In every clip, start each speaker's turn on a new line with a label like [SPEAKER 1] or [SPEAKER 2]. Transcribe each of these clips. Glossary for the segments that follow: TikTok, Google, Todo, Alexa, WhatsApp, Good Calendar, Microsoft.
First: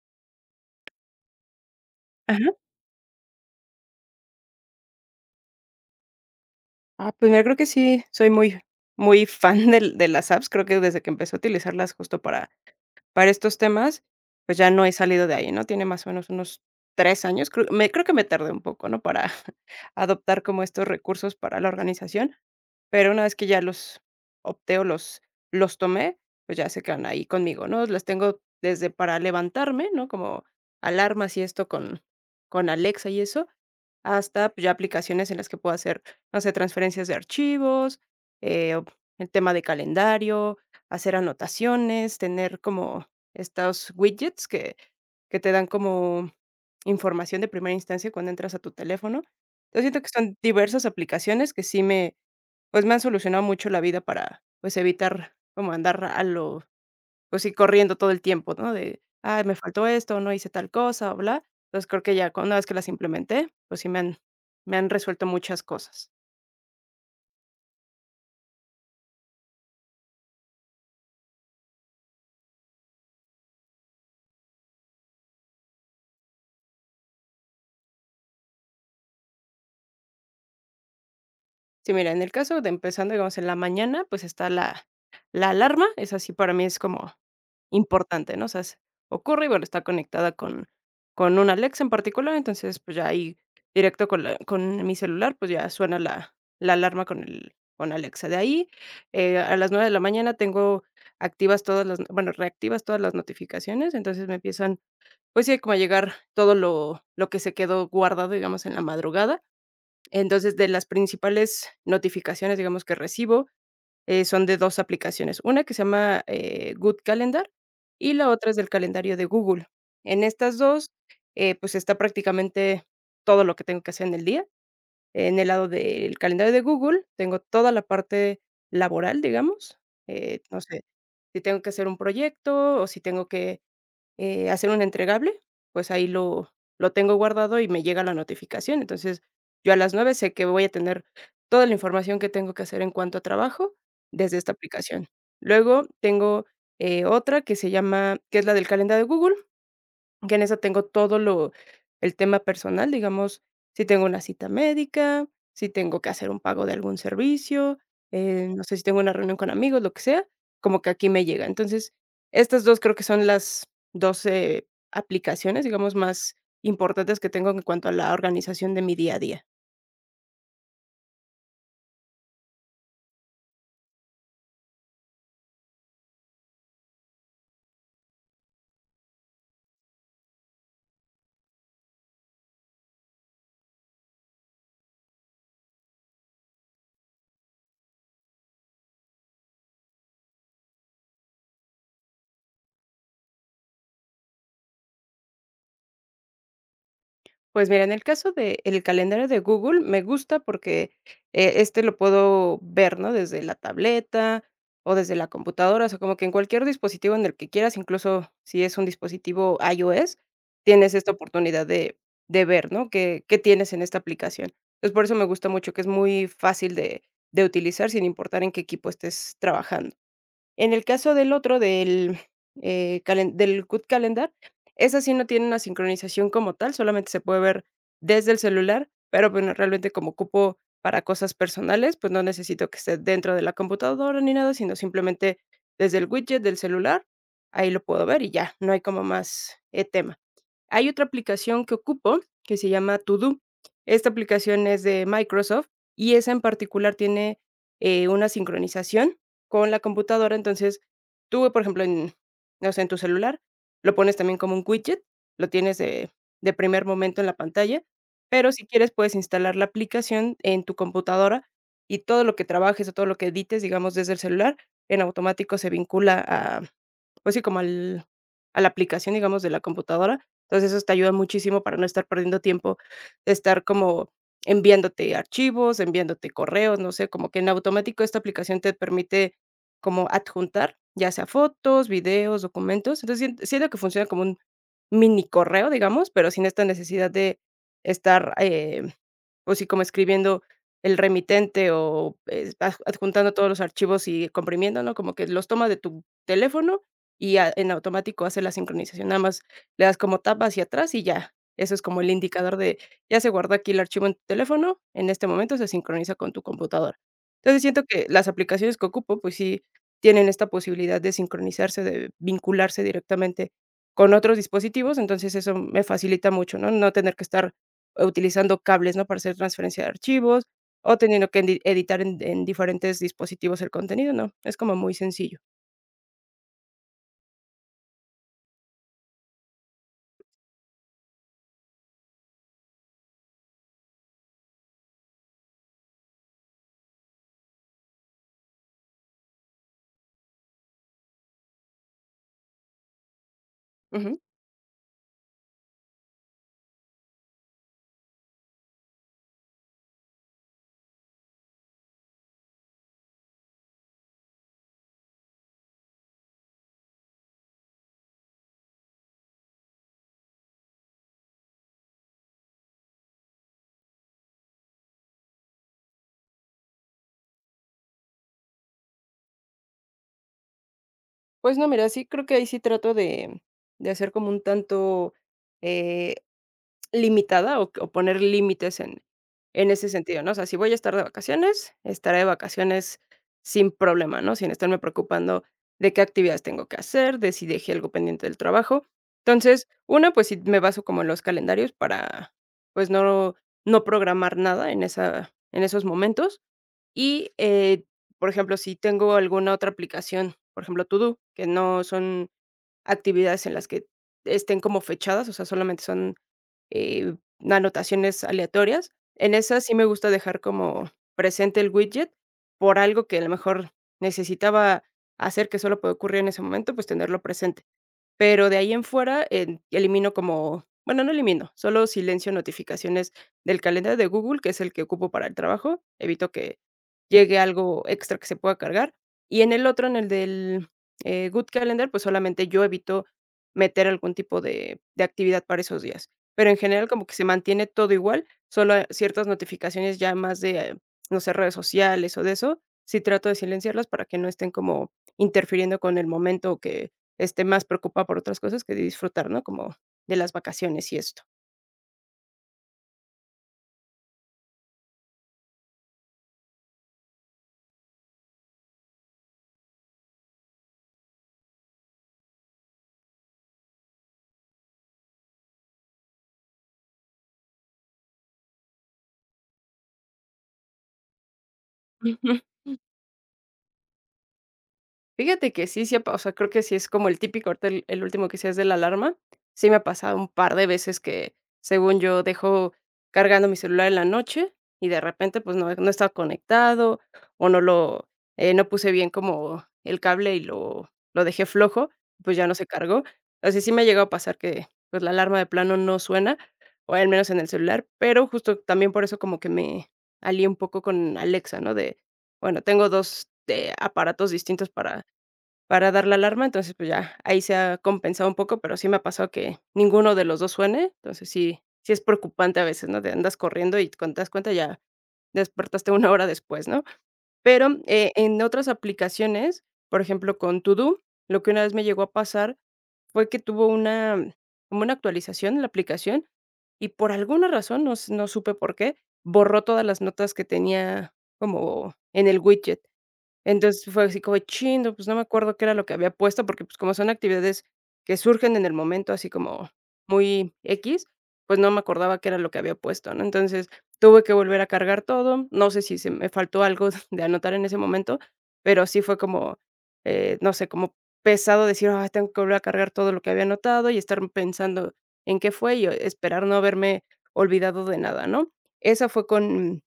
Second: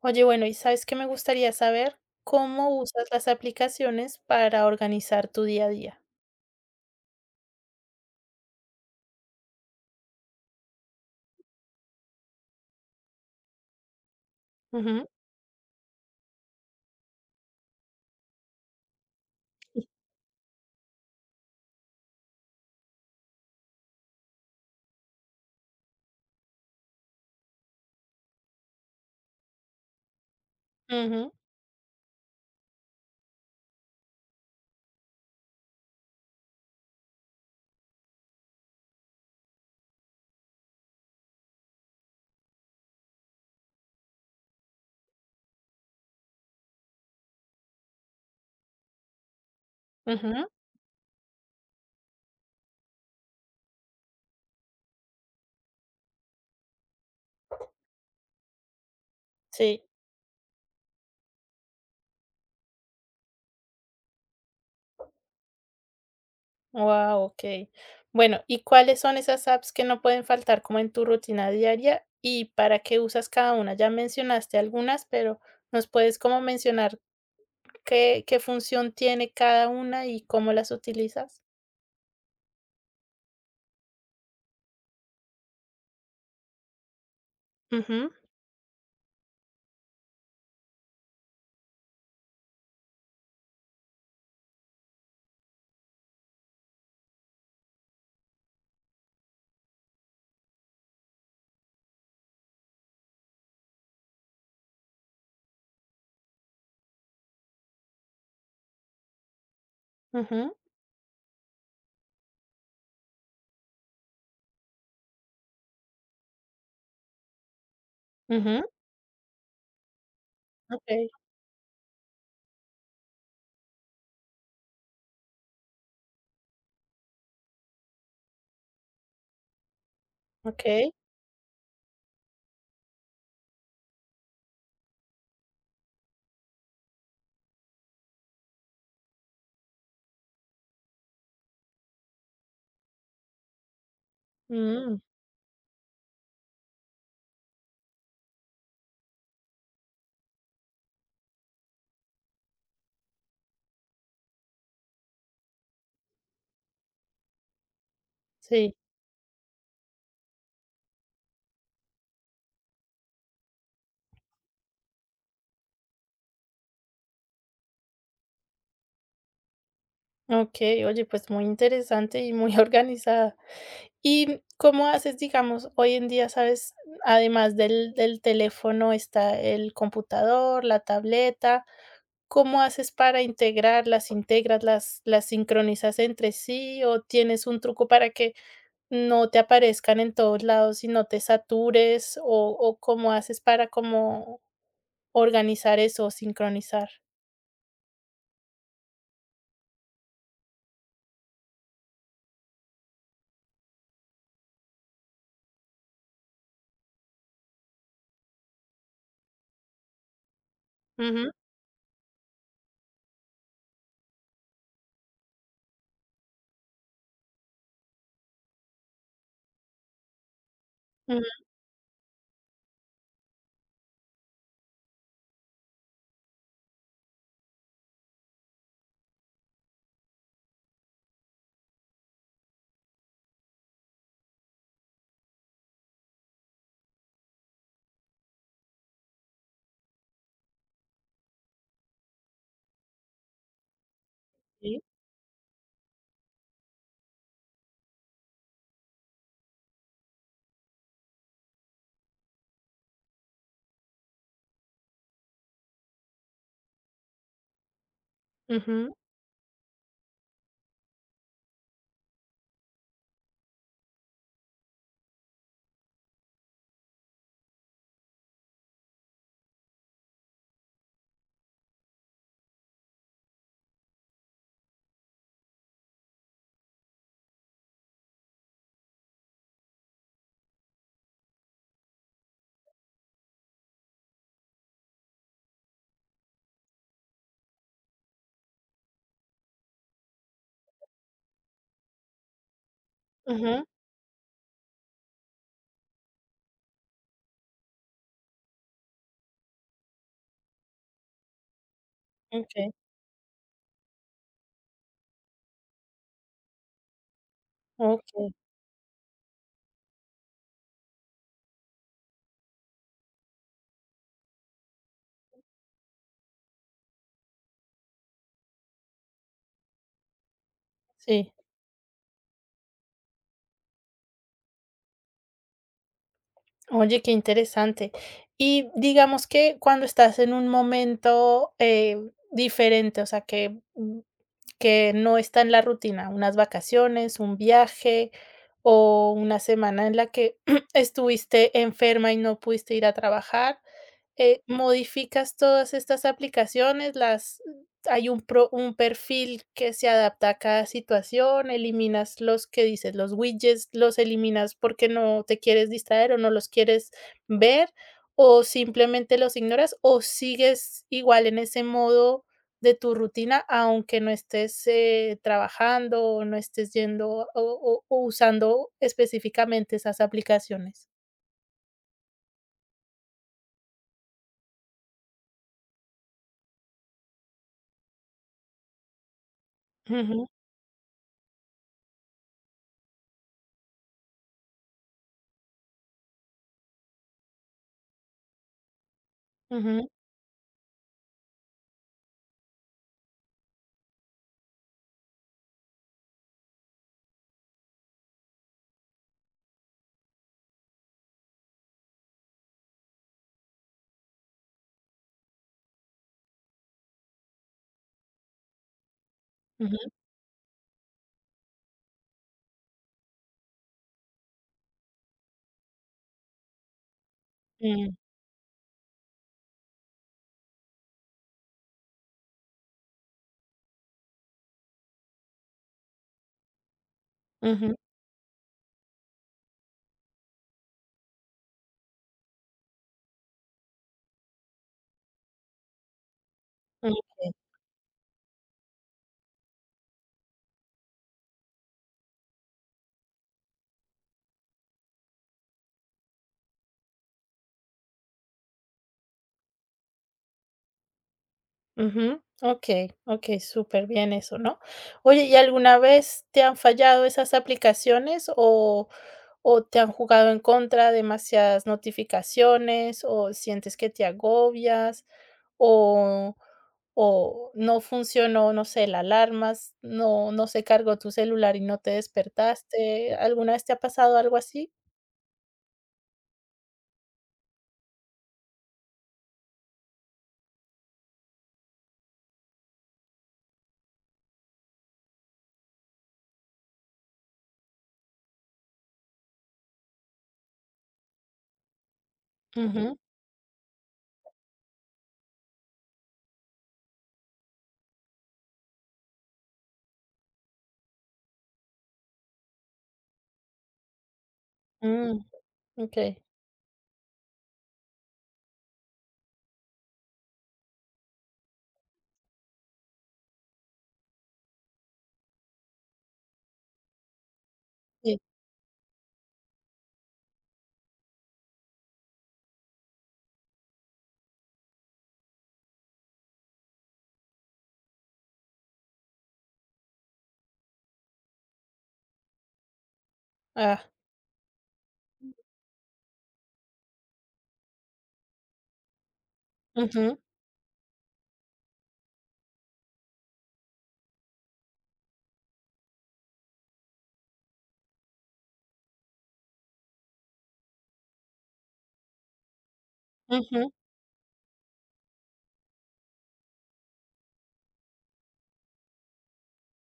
[SPEAKER 1] Oye, bueno, ¿y sabes qué me gustaría saber?
[SPEAKER 2] Ajá.
[SPEAKER 1] ¿Cómo usas las aplicaciones para organizar tu día a día?
[SPEAKER 2] Ah, pues mira, creo que sí, soy muy muy fan del de las apps. Creo que desde que empecé a utilizarlas justo para estos temas, pues ya no he
[SPEAKER 1] Ujú,
[SPEAKER 2] salido de ahí, ¿no? Tiene más o menos unos 3 años, creo me creo que me tardé un poco, ¿no? Para adoptar como estos recursos para la organización. Pero una vez que ya los opté o los tomé, pues ya se quedan ahí conmigo, ¿no? Las tengo desde para levantarme, ¿no? Como
[SPEAKER 1] ujú,
[SPEAKER 2] alarmas y esto con Alexa y eso, hasta, pues, ya aplicaciones en las que puedo hacer, no sé, transferencias de archivos, o el tema de calendario, hacer anotaciones, tener como estos widgets que te dan como información de primera instancia cuando entras a tu teléfono. Yo siento que son
[SPEAKER 1] ujú,
[SPEAKER 2] diversas aplicaciones que sí me pues, me han solucionado mucho la vida para, pues, evitar como andar a lo pues sí, corriendo todo el tiempo, ¿no? De: "Ay, me
[SPEAKER 1] sí.
[SPEAKER 2] faltó esto, no hice tal cosa, o bla". Entonces, creo que ya con una vez que las implementé, pues sí me han resuelto muchas cosas.
[SPEAKER 1] Guau, okey. Bueno, ¿y cuáles son esas apps que no pueden faltar como en tu rutina diaria y para qué usas cada una? Ya mencionaste algunas, pero ¿nos puedes como mencionar qué función tiene cada una y cómo las utilizas?
[SPEAKER 2] Sí, mira, en el caso de empezando, digamos, en la mañana, pues está la alarma, es así para mí es como
[SPEAKER 1] Ujú,
[SPEAKER 2] importante, ¿no? O sea, se ocurre y bueno, está conectada con una Alexa en particular. Entonces, pues, ya ahí directo con la con mi celular, pues, ya suena la alarma con el con Alexa. De ahí, a las 9 de la mañana tengo activas todas las bueno, reactivas todas las notificaciones. Entonces me empiezan, pues sí, como a llegar todo lo que se quedó guardado, digamos, en la madrugada.
[SPEAKER 1] ujú,
[SPEAKER 2] Entonces, de las principales notificaciones, digamos, que recibo, son de 2 aplicaciones, una que se llama, Good Calendar, y la otra es
[SPEAKER 1] ujú,
[SPEAKER 2] del calendario de Google. En estas dos
[SPEAKER 1] okey,
[SPEAKER 2] pues, está prácticamente todo lo que tengo que hacer en el día. En el lado del calendario de Google, tengo toda la parte laboral, digamos, no sé,
[SPEAKER 1] okey,
[SPEAKER 2] si tengo que hacer un proyecto, o si tengo que hacer un entregable, pues ahí lo tengo guardado y me llega la notificación. Entonces, yo a las 9 sé que voy a tener toda la información que tengo que hacer en cuanto a trabajo desde esta
[SPEAKER 1] mm,
[SPEAKER 2] aplicación. Luego tengo, otra que se llama que es la del calendario de Google, que en esa tengo todo lo el tema personal, digamos, si tengo una cita médica, si tengo que hacer un pago de algún servicio, no
[SPEAKER 1] sí.
[SPEAKER 2] sé, si tengo una reunión con amigos, lo que sea, como que aquí me llega. Entonces, estas 2 creo que son las 2, aplicaciones, digamos, más importantes que tengo en cuanto a la organización de mi día a día.
[SPEAKER 1] Okey, oye, pues muy interesante y muy organizada. ¿Y cómo haces, digamos, hoy en día, sabes, además del teléfono está el computador, la tableta? ¿Cómo haces para integrarlas? ¿Integras las sincronizas entre sí o tienes un truco para que no te aparezcan en todos lados y no te satures? ¿O cómo haces para como organizar eso o sincronizar?
[SPEAKER 2] Pues mira, en el caso de el calendario de Google me gusta porque, este lo puedo ver, ¿no? Desde la tableta o desde la computadora, o sea, como que en cualquier dispositivo en el que quieras, incluso si es un dispositivo iOS, tienes esta
[SPEAKER 1] Ujú,
[SPEAKER 2] oportunidad de ver, ¿no? Qué qué tienes en esta aplicación. Entonces, por eso me gusta mucho, que es muy fácil de utilizar sin importar en qué equipo estés trabajando. En el caso del
[SPEAKER 1] ujú,
[SPEAKER 2] otro, del, calen del Good Calendar, esa sí no tiene una sincronización como tal, solamente se puede ver desde el celular, pero, bueno, realmente como ocupo para cosas personales, pues, no necesito que esté dentro de la computadora ni nada, sino simplemente desde el widget del celular, ahí lo puedo ver y ya, no hay como más, tema. Hay otra aplicación que ocupo que se llama Todo. Esta aplicación
[SPEAKER 1] sí,
[SPEAKER 2] es de Microsoft y esa en particular tiene, una sincronización con la computadora. Entonces, tú, por ejemplo, en, no sé, en tu celular, lo pones también como un widget, lo tienes de primer momento en la pantalla, pero si quieres
[SPEAKER 1] ujú,
[SPEAKER 2] puedes instalar la aplicación en tu computadora y todo lo que trabajes o todo lo que edites, digamos, desde el celular, en automático se vincula a, pues sí, como al a la aplicación, digamos, de la computadora. Entonces, eso te ayuda muchísimo para no estar perdiendo tiempo de estar como enviándote archivos, enviándote correos, no sé, como que en automático esta aplicación te permite como adjuntar, ya sea fotos, videos, documentos. Entonces, siento que funciona como un mini correo, digamos, pero sin esta necesidad de estar o sí, como escribiendo el remitente o, aj adjuntando todos los
[SPEAKER 1] ujú,
[SPEAKER 2] archivos y comprimiendo, ¿no? Como que los toma de tu teléfono y a en automático hace la sincronización. Nada más le das como tap hacia atrás y ya. Eso es como el indicador
[SPEAKER 1] okey,
[SPEAKER 2] de ya se guardó aquí el archivo en tu teléfono, en este momento se sincroniza con tu computadora. Entonces, siento que las
[SPEAKER 1] okey.
[SPEAKER 2] aplicaciones que ocupo, pues sí, tienen esta posibilidad de sincronizarse, de vincularse directamente con otros dispositivos. Entonces eso me facilita mucho, ¿no? No tener que estar utilizando cables, ¿no? Para hacer transferencia de archivos o teniendo
[SPEAKER 1] Sí,
[SPEAKER 2] que editar en diferentes dispositivos el contenido, no, es como muy sencillo.
[SPEAKER 1] oye, qué interesante. Y digamos que cuando estás en un momento diferente, o sea, que, mm, que no está en la rutina, unas vacaciones, un viaje o una semana en la que estuviste enferma y no pudiste ir a trabajar.
[SPEAKER 2] Ujú.
[SPEAKER 1] ¿Modificas todas estas aplicaciones? ¿Las hay un pro un perfil que se adapta a cada situación? ¿Eliminas los que dices, los widgets, los eliminas porque no te quieres distraer o no los quieres ver, o simplemente los ignoras, o sigues igual en ese modo de tu rutina, aunque no estés, trabajando o no estés yendo o usando específicamente esas aplicaciones?
[SPEAKER 2] Pues no, mira, sí creo que ahí sí trato de hacer como un tanto, eh limitada o poner límites en ese sentido,
[SPEAKER 1] Ujú,
[SPEAKER 2] ¿no? O sea, si voy a estar de vacaciones, estaré de vacaciones sin problema, ¿no? Sin estarme preocupando de qué actividades tengo que hacer, de si dejé algo pendiente del trabajo. Entonces,
[SPEAKER 1] ujú,
[SPEAKER 2] una, pues sí me baso como en los calendarios para, pues, no programar nada en esa en esos momentos. Y, por ejemplo, si tengo alguna otra aplicación, por ejemplo, To que no son actividades en las que estén como fechadas, o sea, solamente son, eh, anotaciones aleatorias. En esas sí
[SPEAKER 1] ujú,
[SPEAKER 2] me gusta dejar como presente el widget por algo que a lo mejor necesitaba hacer que solo puede ocurrir en ese momento, pues tenerlo presente.
[SPEAKER 1] mm,
[SPEAKER 2] Pero de ahí en fuera, en elimino como bueno, no elimino, solo silencio notificaciones del calendario de Google, que es el que ocupo para el trabajo, evito que llegue
[SPEAKER 1] ujú.
[SPEAKER 2] algo extra que se pueda cargar. Y en el otro, en el del, Good Calendar, pues, solamente yo evito meter algún tipo de actividad para esos días. Pero en general como que se
[SPEAKER 1] Okey,
[SPEAKER 2] mantiene todo igual, solo ciertas notificaciones ya más de, no sé, redes sociales o de eso, sí trato de silenciarlas para que no estén como interfiriendo con el momento que esté más preocupada por otras cosas que de disfrutar, ¿no? Como de las vacaciones y esto.
[SPEAKER 1] ujú, okey, súper bien eso, ¿no? Oye, ¿y alguna vez te han fallado esas aplicaciones o te han jugado en contra demasiadas notificaciones o sientes que te agobias o o no funcionó, no sé, la alarma, s no no se cargó tu celular y no te despertaste? ¿Alguna vez te ha pasado algo así?
[SPEAKER 2] Fíjate que sí, sí ha pa o sea, creo que sí es como el típico, ahorita el último que decías de la alarma, sí me ha pasado un par de veces que, según yo, dejo cargando mi celular en la noche y de repente, pues, no estaba conectado o no lo, no puse bien como el cable y lo dejé flojo, pues, ya no se
[SPEAKER 1] Ujú,
[SPEAKER 2] cargó. Así sí me ha llegado a pasar que, pues, la alarma de plano no suena, o al menos en el celular, pero justo también por eso como que me alié un poco con Alexa, ¿no? De, bueno, tengo 2 aparatos distintos para
[SPEAKER 1] mm,
[SPEAKER 2] dar
[SPEAKER 1] okey,
[SPEAKER 2] la alarma. Entonces, pues ya, ahí se ha compensado un poco, pero sí me ha pasado que ninguno de los 2 suene. Entonces sí, sí es preocupante a veces, ¿no? Te andas corriendo y cuando te das cuenta ya despertaste una hora después, ¿no? Pero,
[SPEAKER 1] sí,
[SPEAKER 2] en otras aplicaciones, por ejemplo, con Todo, lo que una vez me llegó a pasar fue que tuvo una como una actualización en la aplicación y por alguna razón, no supe por qué, borró todas las notas que tenía como en el widget. Entonces,
[SPEAKER 1] ah,
[SPEAKER 2] fue así como chindo, pues, no me acuerdo qué era lo que había puesto, porque, pues, como son actividades que surgen en el momento, así como
[SPEAKER 1] ujú,
[SPEAKER 2] muy x, pues, no me acordaba qué era lo que había puesto, ¿no? Entonces, tuve que volver a cargar todo. No sé si se me faltó algo de anotar en ese momento, pero sí fue como, no sé, como pesado decir: ah tengo que volver a cargar todo lo que había
[SPEAKER 1] ujú,
[SPEAKER 2] anotado", y estar pensando en qué fue, y esperar no haberme olvidado de nada, ¿no? Esa fue con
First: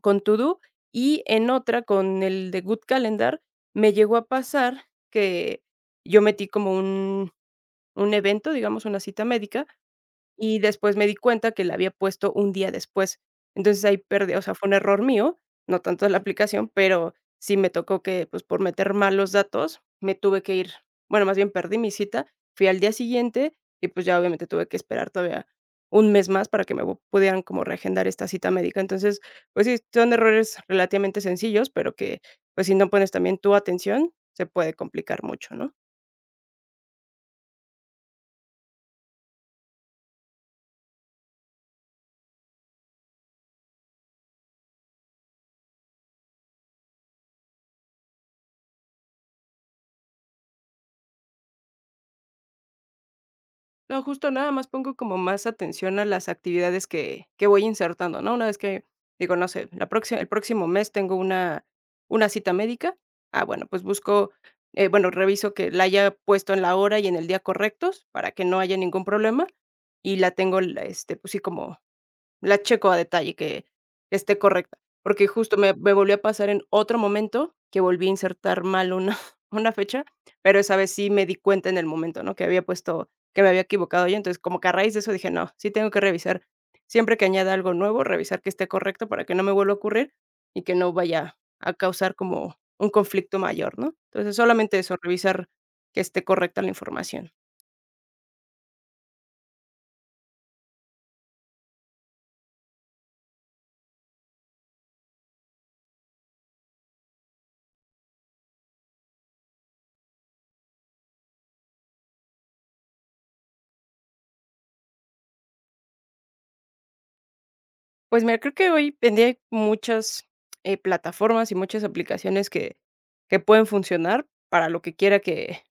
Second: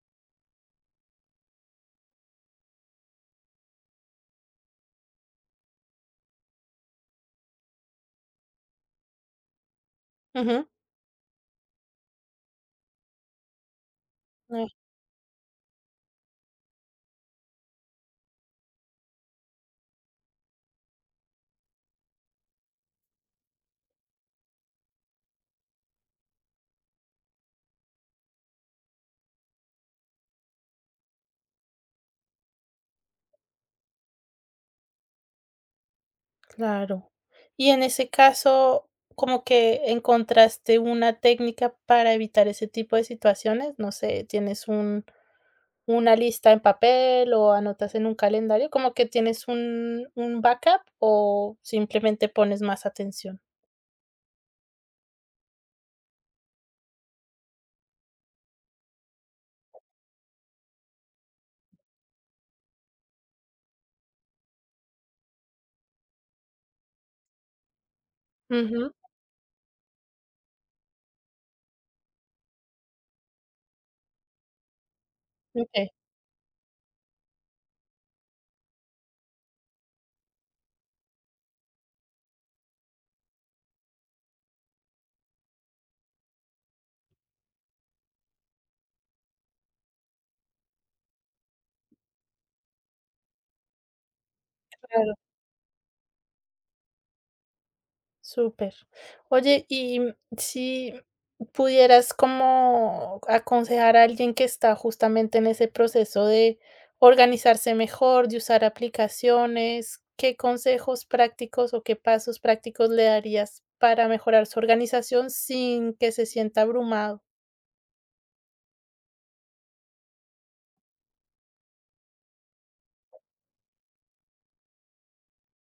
[SPEAKER 2] Todo y en otra, con el de Good Calendar, me llegó a pasar que yo metí como un evento, digamos, una cita médica, y
[SPEAKER 1] ujú,
[SPEAKER 2] después me di cuenta que la había puesto un día después. Entonces, ahí perdí, o sea, fue
[SPEAKER 1] ah.
[SPEAKER 2] un error mío, no tanto de la aplicación, pero sí me tocó que, pues, por meter mal los datos, me tuve que ir, bueno, más bien perdí mi cita, fui al día siguiente y, pues, ya obviamente tuve que esperar todavía un mes más para que me vo pudieran como reagendar esta cita médica. Entonces, pues sí, son errores relativamente sencillos, pero que, pues, si no pones también tu atención, se puede complicar mucho, ¿no?
[SPEAKER 1] Claro. Y en ese caso, como que encontraste una técnica para evitar ese tipo de situaciones, no sé, ¿tienes un una lista en papel o anotas en un calendario? ¿Como que tienes un backup o simplemente pones más atención?
[SPEAKER 2] No, justo nada más pongo como más atención a las actividades que voy insertando, ¿no? Una vez que digo, no sé, la próxima, el próximo mes tengo una cita médica, ah, bueno, pues busco, bueno, reviso que la haya puesto en la hora y en el día correctos para que no haya
[SPEAKER 1] Ujú.
[SPEAKER 2] ningún problema, y la tengo, la este, pues sí, como la checo a detalle, que esté correcta, porque justo me
[SPEAKER 1] Ok,
[SPEAKER 2] me volvió a pasar en otro momento que volví a insertar mal una una fecha, pero esa vez sí me di cuenta en el momento, ¿no?, que había puesto, que me había equivocado yo. Entonces, como que a raíz de eso dije: "No, sí tengo que revisar, siempre que añada algo nuevo, revisar que esté correcto para que no me vuelva a ocurrir y que no vaya a causar como un conflicto mayor", ¿no? Entonces, solamente eso,
[SPEAKER 1] claro.
[SPEAKER 2] revisar que esté correcta la información.
[SPEAKER 1] Súper. Oye, y si pudieras como aconsejar a alguien que está justamente en ese proceso de organizarse mejor, de usar aplicaciones, ¿qué consejos prácticos o qué pasos prácticos le darías para mejorar su organización sin que se sienta abrumado?
[SPEAKER 2] Pues mira, creo que hoy en día hay muchas, plataformas y muchas aplicaciones que pueden funcionar para lo que quiera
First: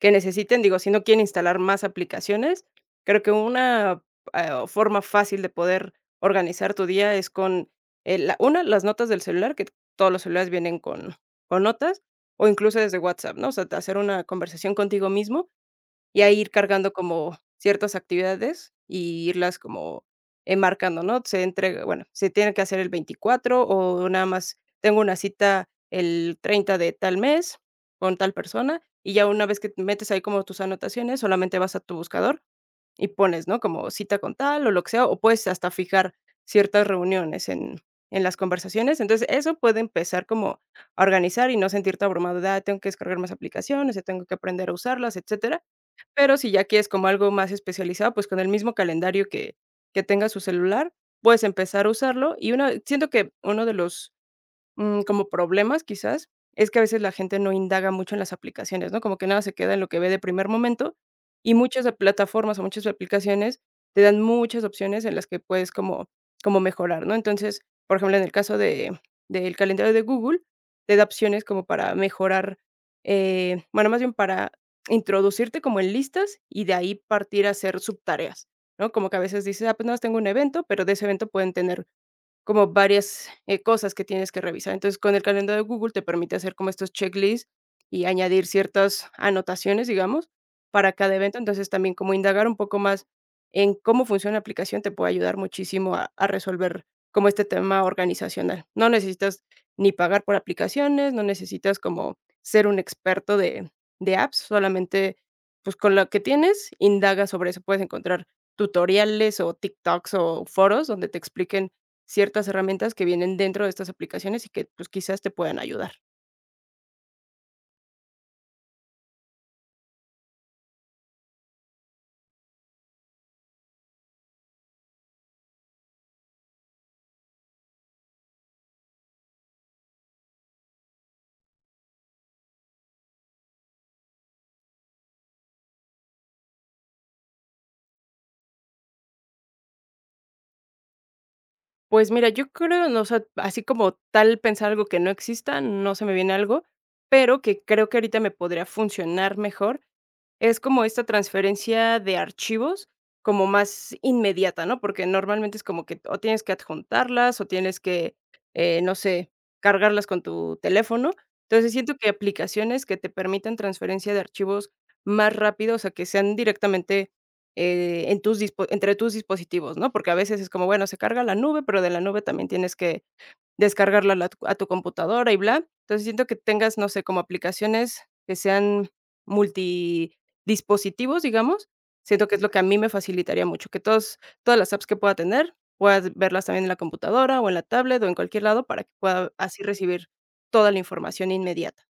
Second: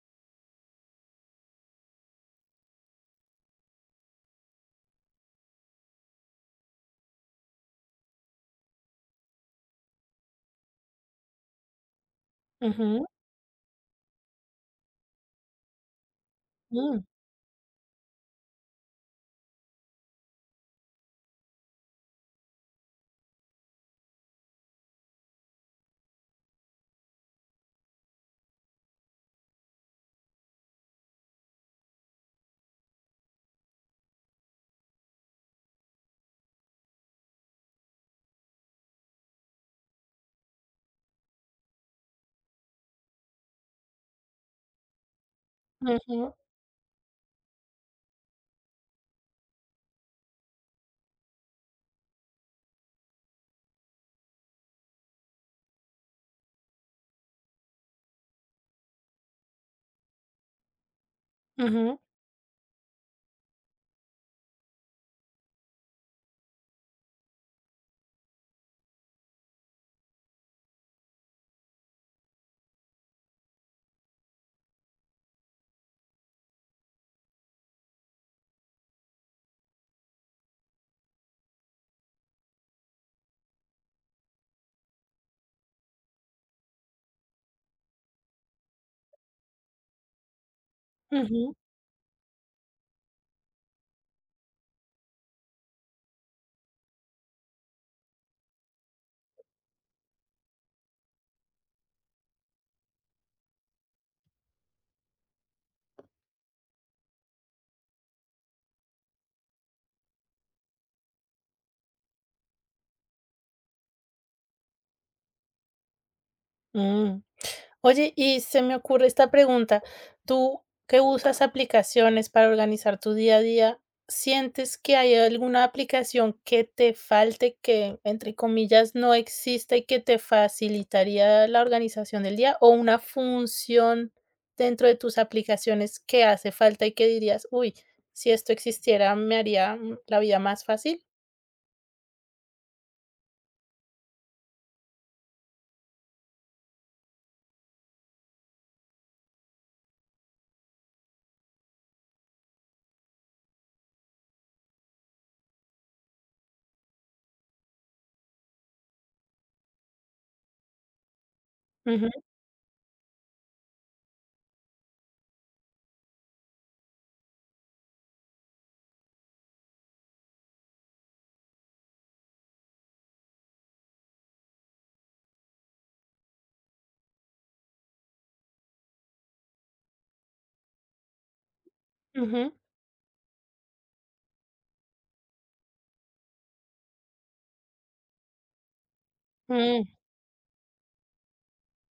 [SPEAKER 2] que necesiten. Digo, si no quieren instalar más aplicaciones, creo que una, ah, forma fácil de poder organizar tu día es con, la una, las notas del celular, que todos los celulares vienen con notas, o incluso desde
[SPEAKER 1] Ujú,
[SPEAKER 2] WhatsApp, ¿no? O sea, hacer una conversación contigo mismo y a ir cargando
[SPEAKER 1] mm,
[SPEAKER 2] como ciertas actividades y irlas como enmarcando, ¿no? Se entrega, bueno, se tiene que hacer el 24, o nada más tengo una cita el 30 de tal mes con tal persona, y ya una vez que metes ahí como tus anotaciones, solamente vas a tu buscador y pones, ¿no?, como cita con tal o lo que sea, o puedes hasta fijar ciertas reuniones en las conversaciones. Entonces, eso puede empezar como a organizar y no sentirte abrumado de: "Ah, tengo que descargar más aplicaciones, tengo que aprender a usarlas, etcétera".
[SPEAKER 1] ujú,
[SPEAKER 2] Pero si ya quieres como algo más especializado, pues con el mismo calendario que tenga su celular, puedes empezar a usarlo, y una siento que uno de los como problemas, quizás, es que a veces la gente no indaga mucho en las aplicaciones, ¿no? Como que nada se queda en lo que ve de primer momento, y muchas de
[SPEAKER 1] ujú,
[SPEAKER 2] plataformas o muchas aplicaciones te dan muchas opciones en las que puedes como como mejorar, ¿no? Entonces, por ejemplo, en el caso de del calendario de Google, te da opciones como para mejorar, bueno, más bien para introducirte como en listas y de ahí partir a hacer subtareas, ¿no? Como que a veces dices: "Ah, pues no tengo un evento", pero de ese evento pueden tener como varias, cosas que tienes que revisar. Entonces, con el calendario de Google te permite hacer como estos checklists y añadir ciertas anotaciones, digamos, para cada evento.
[SPEAKER 1] ujú,
[SPEAKER 2] Entonces, también como indagar un poco más en cómo funciona la aplicación te puede ayudar muchísimo a resolver como este tema organizacional. No necesitas ni pagar por aplicaciones, no necesitas como ser un experto de apps, solamente, pues, con lo que tienes, indaga sobre eso. Puedes encontrar tutoriales o TikToks o foros donde te expliquen ciertas herramientas que vienen dentro de estas aplicaciones y que, pues, quizás te puedan ayudar.
[SPEAKER 1] mm. Oye, y se me ocurre esta pregunta, tú que usas aplicaciones para organizar tu día a día, ¿sientes que hay alguna aplicación que te falte, que entre comillas no exista y que te facilitaría la organización del día o una función dentro de tus aplicaciones que hace falta y que dirías, uy, si esto existiera me haría la vida más fácil?
[SPEAKER 2] Pues mira, yo creo, no, o sea, así como tal pensar algo que no exista, no se me viene algo, pero que creo que ahorita me podría funcionar mejor es como esta transferencia de archivos, como más inmediata, ¿no? Porque normalmente es como que o tienes que adjuntarlas o tienes que, no sé, cargarlas con tu teléfono. Entonces, siento que
[SPEAKER 1] Ujú,
[SPEAKER 2] aplicaciones que te permitan transferencia de archivos más rápido, o sea, que sean directamente, en tus dispo entre tus dispositivos, ¿no? Porque a veces es como, bueno, se carga la nube, pero de la nube también tienes que descargarla a la a tu computadora y bla. Entonces, siento que tengas, no sé, como aplicaciones que sean multidispositivos, digamos, siento que es lo que a mí me facilitaría mucho, que todos todas las apps que pueda tener, puedas verlas también en la computadora, o en la tablet, o en cualquier lado, para que pueda así
[SPEAKER 1] ujú.
[SPEAKER 2] recibir toda la información inmediata.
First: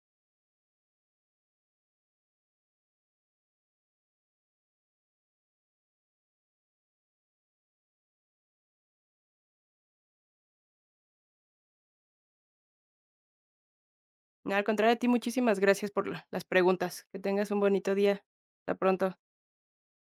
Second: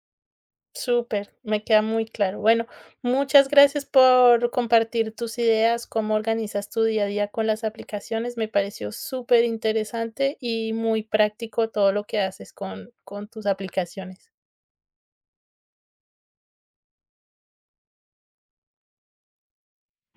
[SPEAKER 1] Súper, me queda muy claro. Bueno, muchas gracias por compartir tus ideas, cómo organizas tu día a día con las aplicaciones. Me pareció súper interesante y muy práctico todo lo que haces con tus aplicaciones.
[SPEAKER 2] No, al contrario, a ti muchísimas gracias por la las preguntas. Que tengas un bonito día. Hasta pronto.